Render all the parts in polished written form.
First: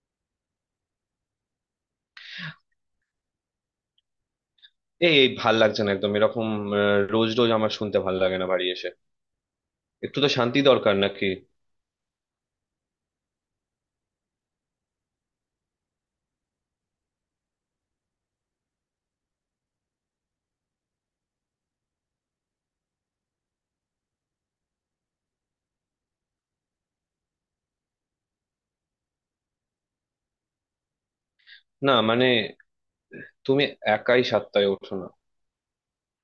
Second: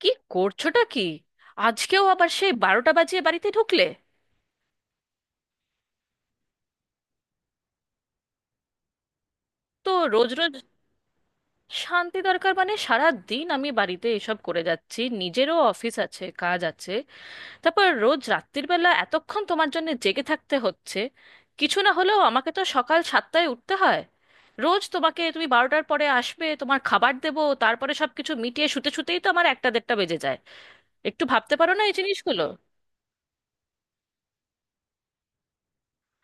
কি করছোটা কি? আজকেও আবার সেই বারোটা বাজিয়ে বাড়িতে ঢুকলে? এই এই ভাল লাগছে না একদম এরকম। আহ, রোজ রোজ আমার শুনতে ভাল লাগে না বাড়ি এসে। তো একটু তো রোজ রোজ? শান্তি দরকার নাকি? শান্তি দরকার মানে সারা দিন আমি বাড়িতে এসব করে যাচ্ছি, নিজেরও অফিস আছে, কাজ আছে। তারপর রোজ রাত্রির বেলা এতক্ষণ তোমার জন্য জেগে থাকতে হচ্ছে। কিছু না হলেও আমাকে তো সকাল 7টায় উঠতে হয়। রোজ তোমাকে, তুমি 12টার পরে আসবে, তোমার খাবার দেবো, তারপরে সবকিছু মিটিয়ে শুতে শুতেই তো আমার একটা দেড়টা বেজে যায়। একটু ভাবতে পারো না না এই মানে, জিনিসগুলো? তুমি একাই 7টায় ওঠো না,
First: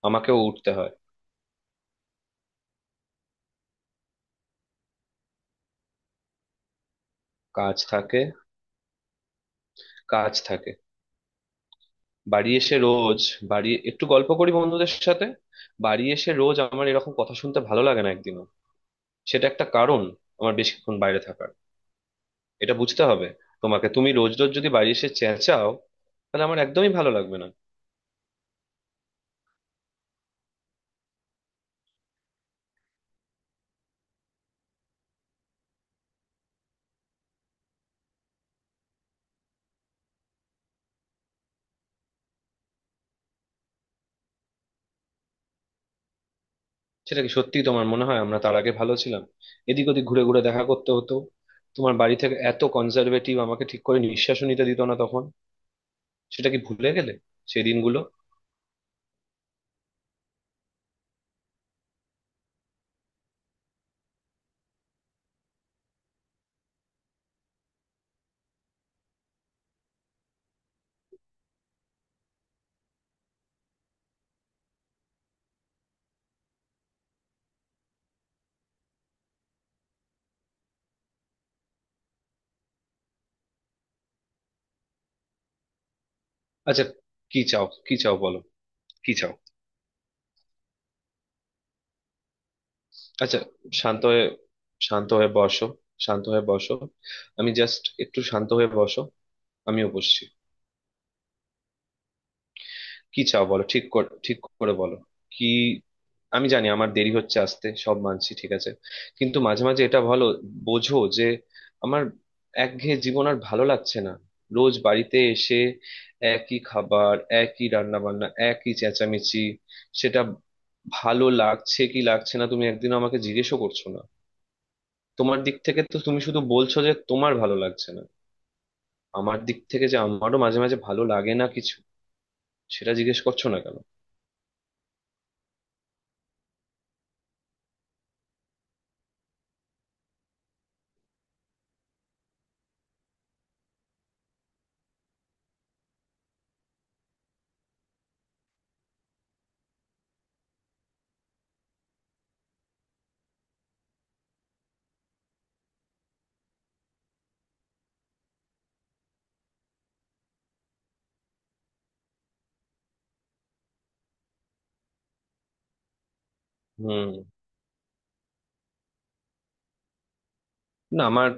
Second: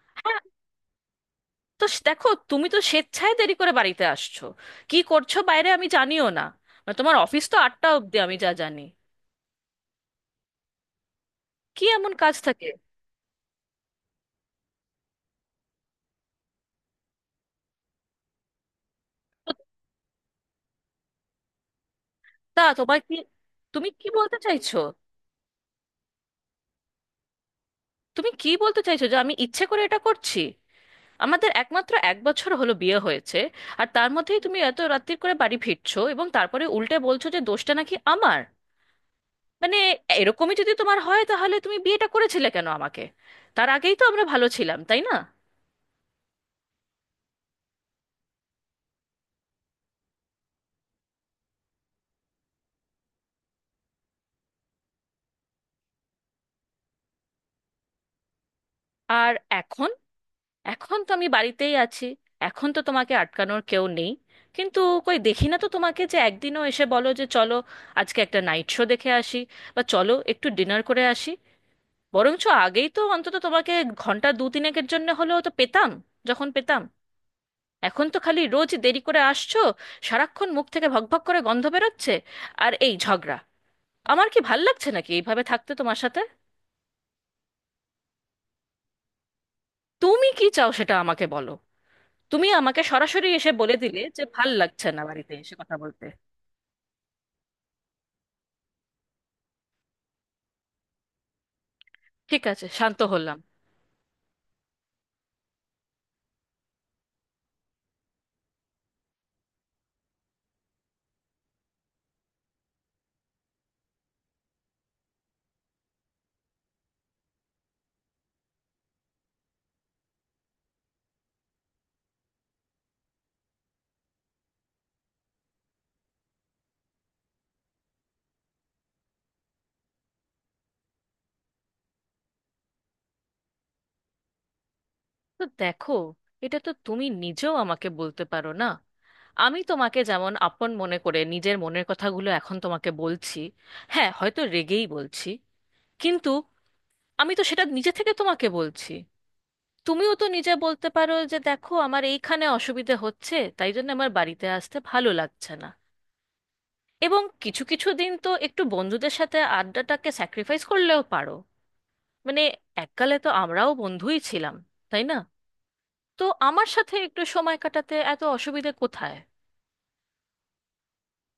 আমাকেও হ্যাঁ, উঠতে হয়। তো দেখো, তুমি তো স্বেচ্ছায় দেরি করে বাড়িতে আসছো। কি করছো বাইরে আমি জানিও না। মানে তোমার অফিস তো কাজ 8টা অবধি থাকে, আমি যা জানি। কাজ থাকে। কি এমন কাজ বাড়ি থাকে? এসে রোজ বাড়ি একটু গল্প করি বন্ধুদের সাথে। বাড়ি এসে রোজ আমার এরকম কথা শুনতে ভালো লাগে না একদিনও। সেটা একটা কারণ আমার বেশিক্ষণ বাইরে থাকার। তা এটা তোমার বুঝতে কি? হবে তোমাকে, তুমি কি তুমি রোজ বলতে রোজ যদি চাইছো? বাড়ি এসে চেঁচাও তাহলে আমার একদমই ভালো লাগবে না। তুমি কি বলতে চাইছো যে আমি ইচ্ছে করে এটা করছি? আমাদের একমাত্র 1 বছর হলো বিয়ে হয়েছে, আর তার মধ্যেই তুমি এত রাত্তির করে বাড়ি ফিরছো, এবং তারপরে উল্টে বলছো যে দোষটা নাকি আমার। মানে এরকমই যদি তোমার হয় তাহলে তুমি বিয়েটা করেছিলে কেন আমাকে? তার আগেই তো আমরা ভালো ছিলাম, তাই না? সেটা কি সত্যি তোমার মনে হয় আমরা তার আগে ভালো ছিলাম? এদিক ওদিক ঘুরে ঘুরে দেখা করতে হতো, তোমার বাড়ি থেকে এত কনজারভেটিভ আমাকে ঠিক করে নিঃশ্বাসও নিতে দিত না তখন। সেটা কি ভুলে গেলে সেই দিনগুলো? আর এখন, এখন তো আমি বাড়িতেই আছি। এখন তো তোমাকে আটকানোর কেউ নেই। কিন্তু কই দেখি না তো তোমাকে যে একদিনও এসে বলো যে চলো, আজকে একটা নাইট শো দেখে আসি, বা চলো একটু ডিনার করে আসি। বরঞ্চ আগেই তো অন্তত তোমাকে ঘন্টা দু তিনেকের জন্য হলেও তো পেতাম, যখন পেতাম। এখন তো খালি রোজ দেরি করে আসছো, সারাক্ষণ মুখ থেকে ভকভক করে গন্ধ বেরোচ্ছে, আর এই ঝগড়া। আমার কি ভাল লাগছে নাকি এইভাবে থাকতে তোমার সাথে? আচ্ছা, কি চাও? কি চাও বলো? কি চাও? তুমি কি চাও সেটা আমাকে বলো। তুমি আমাকে সরাসরি আচ্ছা, এসে বলে দিলে শান্ত যে হয়ে, ভাল লাগছে না শান্ত হয়ে বাড়িতে এসে বসো, কথা বলতে। শান্ত হয়ে বসো, আমি জাস্ট একটু শান্ত হয়ে বসো, আমিও বসছি। ঠিক আছে, শান্ত কি হলাম। চাও বলো, ঠিক করে ঠিক করে বলো। কি, আমি জানি আমার দেরি হচ্ছে আসতে, সব মানছি, ঠিক আছে। কিন্তু মাঝে মাঝে এটা ভালো, বোঝো যে আমার একঘেয়ে জীবন আর ভালো লাগছে না। রোজ বাড়িতে এসে একই খাবার, একই রান্না বান্না, একই চেঁচামেচি, সেটা ভালো লাগছে কি লাগছে না তুমি একদিন আমাকে জিজ্ঞেসও করছো না। তোমার দিক থেকে তো তুমি শুধু বলছো যে তোমার ভালো লাগছে না, আমার দিক থেকে যে আমারও মাঝে মাঝে ভালো লাগে না কিছু, সেটা জিজ্ঞেস করছো না কেন? তো দেখো, এটা তো তুমি নিজেও আমাকে বলতে পারো না। আমি তোমাকে যেমন আপন মনে করে নিজের মনের কথাগুলো এখন তোমাকে বলছি, হ্যাঁ হয়তো রেগেই বলছি, কিন্তু আমি তো সেটা নিজে থেকে তোমাকে বলছি। তুমিও তো নিজে বলতে পারো যে দেখো আমার এইখানে অসুবিধে হচ্ছে, তাই জন্য আমার বাড়িতে আসতে ভালো লাগছে না। এবং কিছু কিছু দিন তো একটু বন্ধুদের সাথে আড্ডাটাকে স্যাক্রিফাইস করলেও পারো। মানে এককালে তো আমরাও বন্ধুই ছিলাম, তাই না? তো আমার সাথে হুম। একটু সময় কাটাতে এত অসুবিধে কোথায়? না আমার,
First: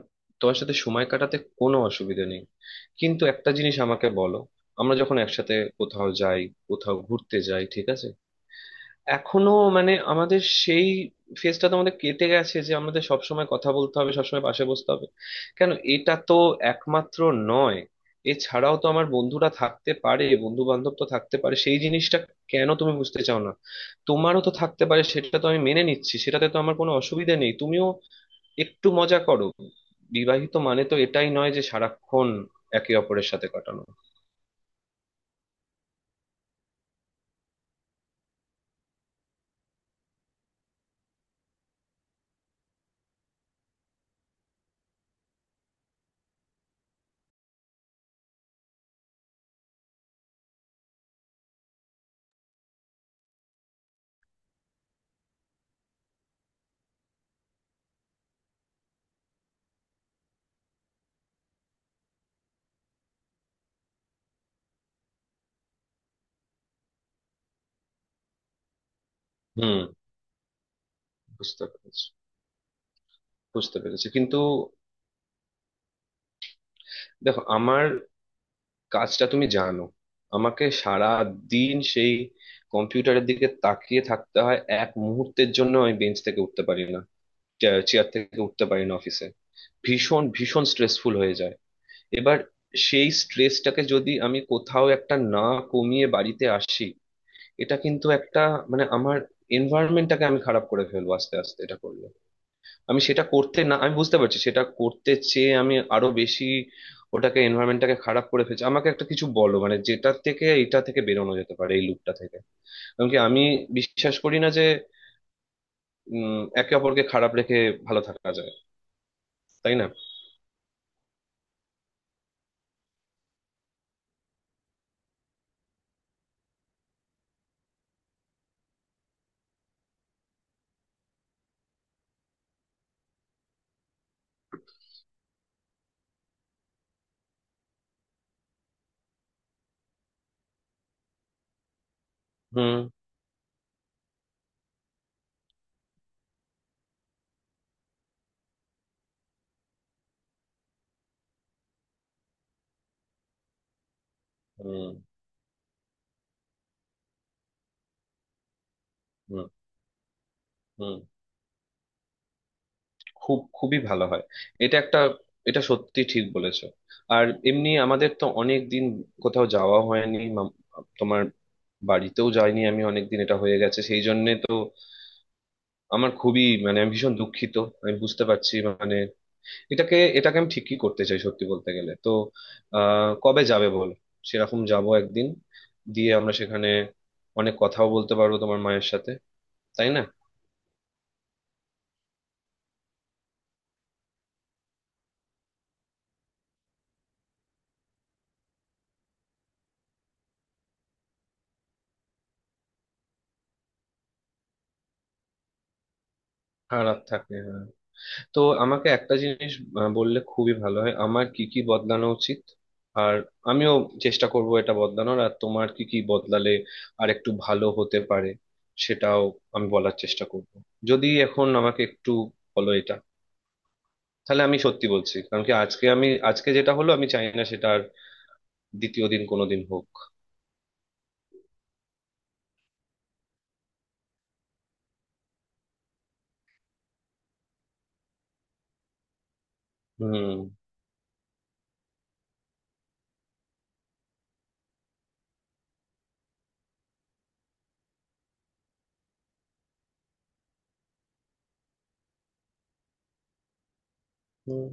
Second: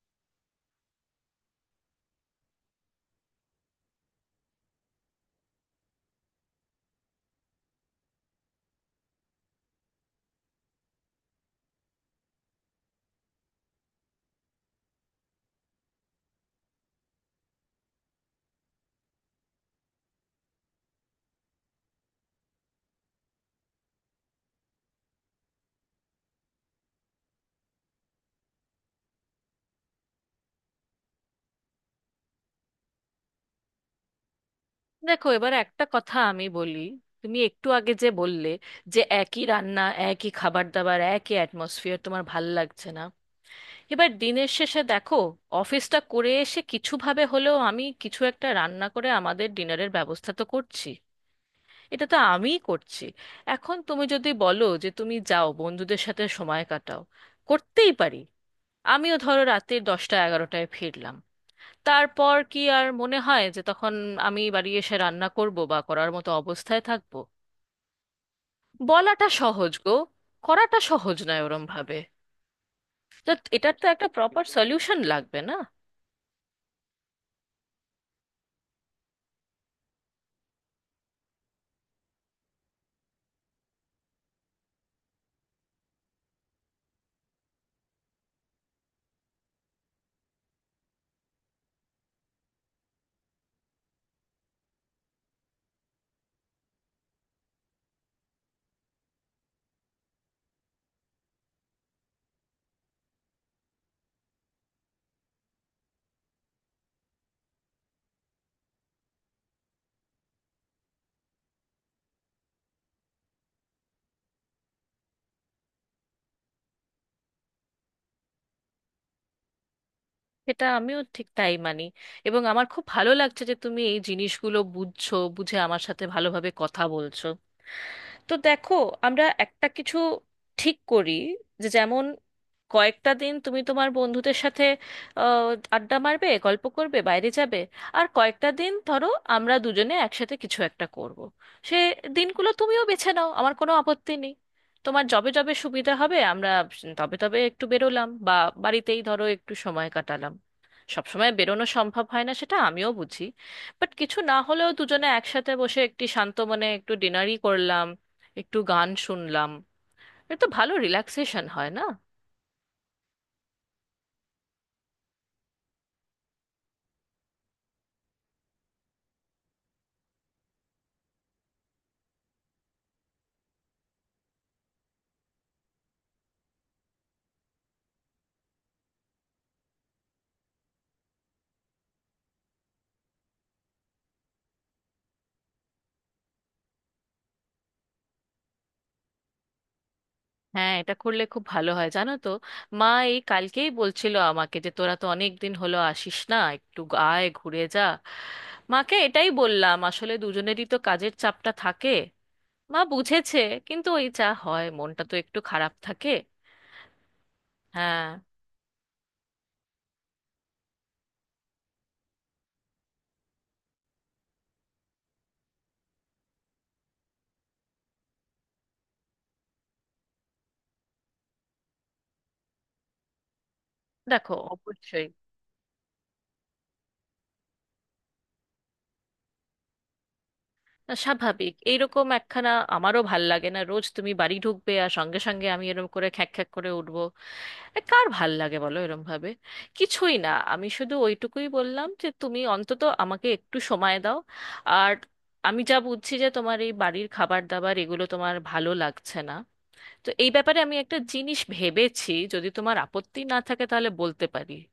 তোমার সাথে সময় কাটাতে কোনো অসুবিধা নেই। কিন্তু একটা জিনিস আমাকে বলো, আমরা যখন একসাথে কোথাও যাই, কোথাও ঘুরতে যাই, ঠিক আছে, এখনো মানে আমাদের সেই ফেজটা তো আমাদের কেটে গেছে যে আমাদের সবসময় কথা বলতে হবে, সবসময় পাশে বসতে হবে। কেন এটা তো একমাত্র নয়, এছাড়াও তো আমার বন্ধুরা থাকতে পারে, বন্ধু বান্ধব তো থাকতে পারে, সেই জিনিসটা কেন তুমি বুঝতে চাও না? তোমারও তো থাকতে পারে, সেটা তো আমি মেনে নিচ্ছি, সেটাতে তো আমার কোনো অসুবিধা নেই, তুমিও একটু মজা করো। বিবাহিত মানে তো এটাই নয় যে সারাক্ষণ একে অপরের সাথে কাটানো। দেখো, এবার একটা কথা আমি বলি। তুমি একটু আগে যে বললে যে একই রান্না, একই খাবার দাবার, একই অ্যাটমসফিয়ার তোমার ভাল লাগছে না। এবার দিনের শেষে দেখো, অফিসটা করে এসে কিছু ভাবে হলেও আমি কিছু একটা রান্না করে আমাদের ডিনারের ব্যবস্থা তো করছি। এটা তো আমিই করছি। এখন তুমি যদি বলো যে তুমি যাও বন্ধুদের সাথে সময় কাটাও, করতেই পারি। আমিও ধরো রাতের 10টা 11টায় ফিরলাম, তারপর কি আর মনে হয় যে তখন আমি বাড়ি এসে রান্না করব বা করার মতো অবস্থায় থাকব? বলাটা সহজ হুম, গো, করাটা সহজ নয় ওরম বুঝতে ভাবে। পেরেছি। তো এটার বুঝতে তো একটা পেরেছি কিন্তু, প্রপার সলিউশন লাগবে না? দেখো আমার কাজটা তুমি জানো, আমাকে সারা দিন সেই কম্পিউটারের দিকে তাকিয়ে থাকতে হয়, এক মুহূর্তের জন্য আমি বেঞ্চ থেকে উঠতে পারি না, চেয়ার থেকে উঠতে পারি না অফিসে। ভীষণ ভীষণ স্ট্রেসফুল হয়ে যায়। এবার সেই স্ট্রেসটাকে যদি আমি কোথাও একটা না কমিয়ে বাড়িতে আসি, এটা কিন্তু একটা মানে আমার এনভায়রনমেন্টটাকে আমি খারাপ করে ফেলবো আস্তে আস্তে এটা করলে। আমি সেটা করতে, না আমি বুঝতে পারছি সেটা করতে চেয়ে আমি আরো বেশি ওটাকে এনভায়রনমেন্টটাকে খারাপ করে ফেলছি। আমাকে একটা কিছু বলো মানে যেটা থেকে এটা থেকে বেরোনো যেতে পারে, এই লুপটা থেকে। কারণ কি আমি বিশ্বাস করি না যে একে অপরকে খারাপ রেখে ভালো থাকা যায়। তাই না? এটা আমিও ঠিক তাই মানি, এবং আমার খুব ভালো লাগছে যে তুমি এই জিনিসগুলো বুঝছো, বুঝে আমার সাথে ভালোভাবে কথা বলছো। তো দেখো, আমরা একটা কিছু ঠিক করি, যে যেমন কয়েকটা দিন তুমি তোমার বন্ধুদের সাথে আহ, আড্ডা মারবে, গল্প করবে, বাইরে যাবে। আর কয়েকটা দিন ধরো আমরা দুজনে একসাথে কিছু একটা করব। সে দিনগুলো হুম। তুমিও বেছে নাও, আমার কোনো আপত্তি নেই। তোমার যবে যবে সুবিধা হবে আমরা তবে তবে একটু বেরোলাম, বা বাড়িতেই ধরো একটু সময় কাটালাম। সবসময় বেরোনো সম্ভব হয় না সেটা আমিও বুঝি। বাট কিছু না হলেও হুম। দুজনে একসাথে বসে একটি শান্ত মনে একটু ডিনারই করলাম, একটু গান হুম। শুনলাম। এটা তো ভালো হুম, রিল্যাক্সেশন হয় না? খুব খুবই ভালো হয়। এটা একটা, এটা সত্যি ঠিক বলেছো। আর এমনি আমাদের তো অনেক দিন কোথাও যাওয়া হয়নি, তোমার বাড়িতেও যাইনি আমি অনেকদিন, এটা হয়ে গেছে সেই জন্য তো আমার খুবই মানে আমি ভীষণ দুঃখিত। আমি বুঝতে পারছি মানে, এটাকে এটাকে আমি ঠিকই করতে চাই সত্যি বলতে গেলে তো। কবে যাবে বল, সেরকম যাব একদিন, দিয়ে আমরা সেখানে অনেক কথাও বলতে পারবো তোমার মায়ের সাথে। তাই না? হ্যাঁ, এটা করলে খুব ভালো হয় জানো তো। মা এই কালকেই বলছিল আমাকে যে তোরা তো অনেক দিন হলো আসিস না, একটু আয় ঘুরে যা। মাকে এটাই বললাম, আসলে দুজনেরই তো কাজের চাপটা থাকে। মা বুঝেছে, কিন্তু ওই যা হয়, মনটা তো একটু খারাপ থাকে। সারা রাত থাকে। হ্যাঁ। তো আমাকে একটা জিনিস বললে খুবই ভালো হয় আমার কি কি বদলানো উচিত। আর আমিও চেষ্টা করব এটা বদলানোর। আর তোমার কি কি বদলালে আর একটু ভালো হতে পারে, সেটাও আমি বলার চেষ্টা করব। যদি এখন আমাকে একটু বলো এটা, দেখো তাহলে আমি সত্যি অবশ্যই। বলছি কারণ কি আজকে, আমি আজকে যেটা হলো আমি চাই না সেটা আর দ্বিতীয় দিন কোনোদিন হোক। স্বাভাবিক এইরকম একখানা। আমারও ভাল লাগে না রোজ তুমি বাড়ি ঢুকবে আর সঙ্গে সঙ্গে আমি এরকম করে খ্যাঁক খ্যাঁক করে উঠবো। এ কার ভাল লাগে বলো এরম ভাবে? কিছুই না, হুম। আমি শুধু ওইটুকুই বললাম যে তুমি অন্তত আমাকে একটু সময় দাও। আর আমি যা বুঝছি যে তোমার এই বাড়ির খাবার দাবার এগুলো তোমার ভালো লাগছে না। তো এই ব্যাপারে আমি একটা জিনিস ভেবেছি, যদি তোমার আপত্তি না থাকে তাহলে বলতে পারি। হুম,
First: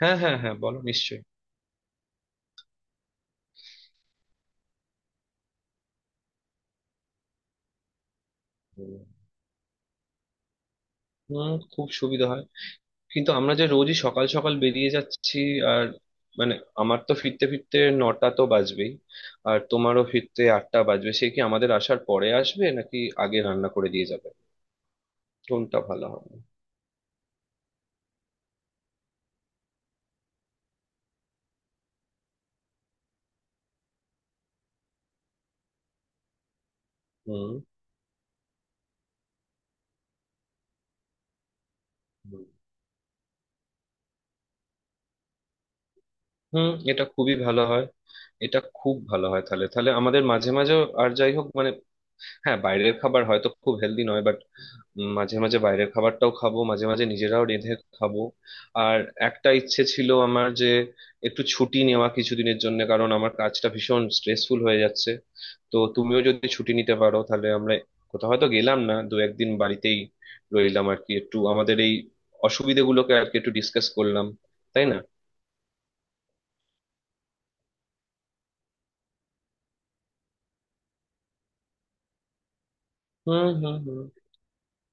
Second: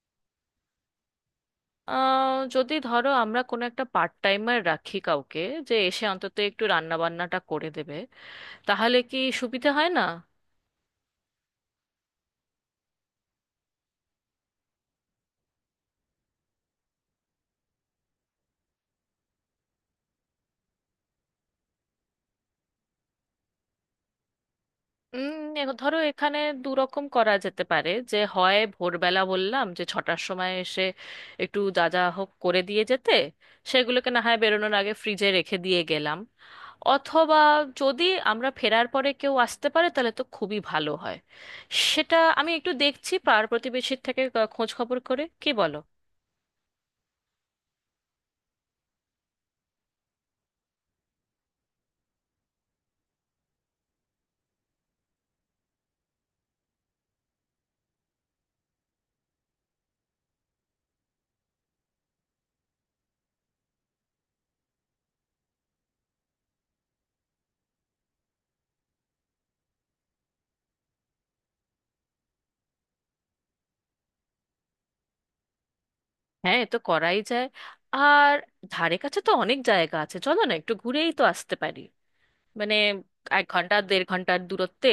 হ্যাঁ হ্যাঁ হ্যাঁ বলো নিশ্চয়ই। যদি ধরো আমরা কোনো একটা পার্ট টাইমার রাখি কাউকে, যে এসে অন্তত একটু রান্না বান্নাটা করে দেবে, হুম, তাহলে কি সুবিধা হয় না? হুম, খুব সুবিধা হয়। কিন্তু আমরা যে রোজই সকাল সকাল বেরিয়ে যাচ্ছি, আর মানে আমার তো ফিরতে ফিরতে 9টা তো বাজবেই, আর তোমারও ফিরতে 8টা বাজবে, সে কি আমাদের আসার পরে আসবে নাকি আগে রান্না করে দিয়ে যাবে? কোনটা ধরো ভালো হবে? এখানে দু রকম করা যেতে পারে, যে হয় ভোরবেলা বললাম যে 6টার সময় এসে একটু যা যা হোক করে দিয়ে যেতে, সেগুলোকে না হয় বেরোনোর আগে ফ্রিজে রেখে দিয়ে গেলাম। অথবা হুম। যদি আমরা ফেরার পরে কেউ আসতে পারে, তাহলে তো খুবই ভালো হয়। সেটা হুম, আমি একটু দেখছি পাড়া প্রতিবেশীর থেকে খোঁজ খবর করে, কি বলো? হুম, এটা খুবই ভালো হয়। এটা খুব ভালো হয় তাহলে, তাহলে আমাদের মাঝে মাঝে, আর যাই হোক মানে, হ্যাঁ বাইরের খাবার হয়তো খুব হেলদি নয় বাট মাঝে মাঝে বাইরের খাবারটাও খাবো, মাঝে মাঝে নিজেরাও রেঁধে খাবো। আর একটা ইচ্ছে ছিল আমার যে একটু ছুটি নেওয়া কিছুদিনের জন্য, কারণ আমার কাজটা ভীষণ স্ট্রেসফুল হয়ে যাচ্ছে। তো তুমিও যদি ছুটি নিতে পারো তাহলে আমরা কোথাও হয়তো গেলাম না, দু একদিন বাড়িতেই রইলাম আর কি, একটু আমাদের এই অসুবিধেগুলোকে আর কি একটু ডিসকাস করলাম। তাই না? হ্যাঁ, এ তো করাই যায়। আর ধারে কাছে তো অনেক জায়গা আছে, চলো না একটু ঘুরেই তো আসতে পারি। মানে এক হুম। ঘন্টা হুম। হুম। দেড় ঘন্টার দূরত্বে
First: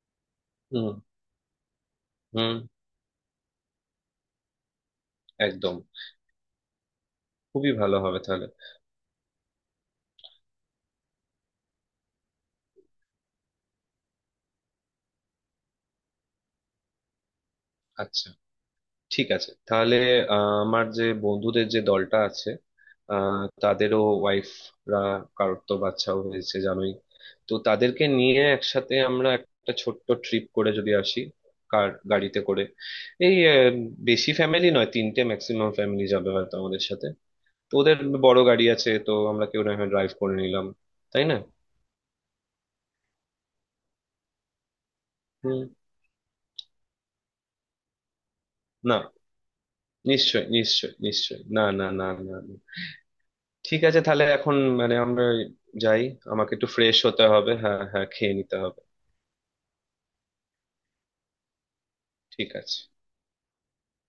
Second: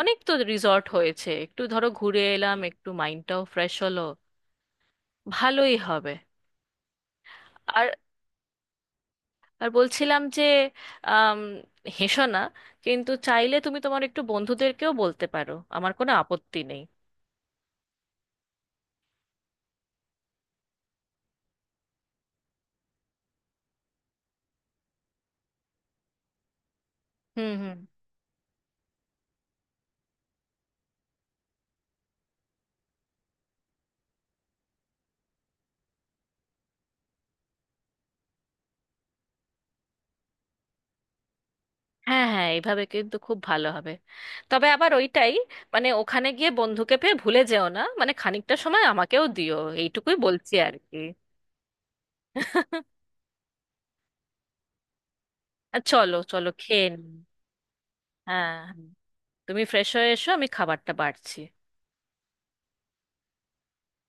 অনেক তো রিসর্ট হুম। হয়েছে, একটু ধরো ঘুরে হুম। এলাম, একটু মাইন্ডটাও ফ্রেশ হলো। ভালোই একদম, হবে। খুবই আর, ভালো হবে তাহলে। আর বলছিলাম যে আম, হেসো না কিন্তু, চাইলে তুমি তোমার একটু বন্ধুদেরকেও বলতে পারো, আমার কোনো আপত্তি নেই। আচ্ছা, ঠিক আছে তাহলে। আমার যে বন্ধুদের যে দলটা আছে, আহ, তাদেরও ওয়াইফরা, কারোর তো বাচ্চাও হয়েছে জানোই। হুম, তো হুম। তাদেরকে নিয়ে একসাথে আমরা একটা ছোট্ট ট্রিপ করে যদি আসি কার গাড়িতে করে, এই বেশি ফ্যামিলি নয়, তিনটে ম্যাক্সিমাম ফ্যামিলি যাবে হয়তো আমাদের সাথে। তো ওদের বড় গাড়ি আছে, তো আমরা কেউ না হয় ড্রাইভ করে নিলাম। তাই না? হ্যাঁ, হ্যাঁ, এইভাবে কিন্তু খুব ভালো হবে। তবে আবার ওইটাই, হুম। মানে ওখানে গিয়ে বন্ধুকে পেয়ে ভুলে যেও না, মানে খানিকটা সময় না, আমাকেও দিও। এইটুকুই নিশ্চয় বলছি আর নিশ্চয় কি। নিশ্চয়, না না না না না। ঠিক আছে তাহলে এখন মানে আমরা আর যাই, চলো চলো আমাকে একটু খেয়ে ফ্রেশ নিই। হতে হবে। হ্যাঁ হ্যাঁ, খেয়ে হ্যাঁ, নিতে হবে। হ্যাঁ। তুমি ফ্রেশ হয়ে এসো, আমি খাবারটা বাড়ছি। ঠিক আছে।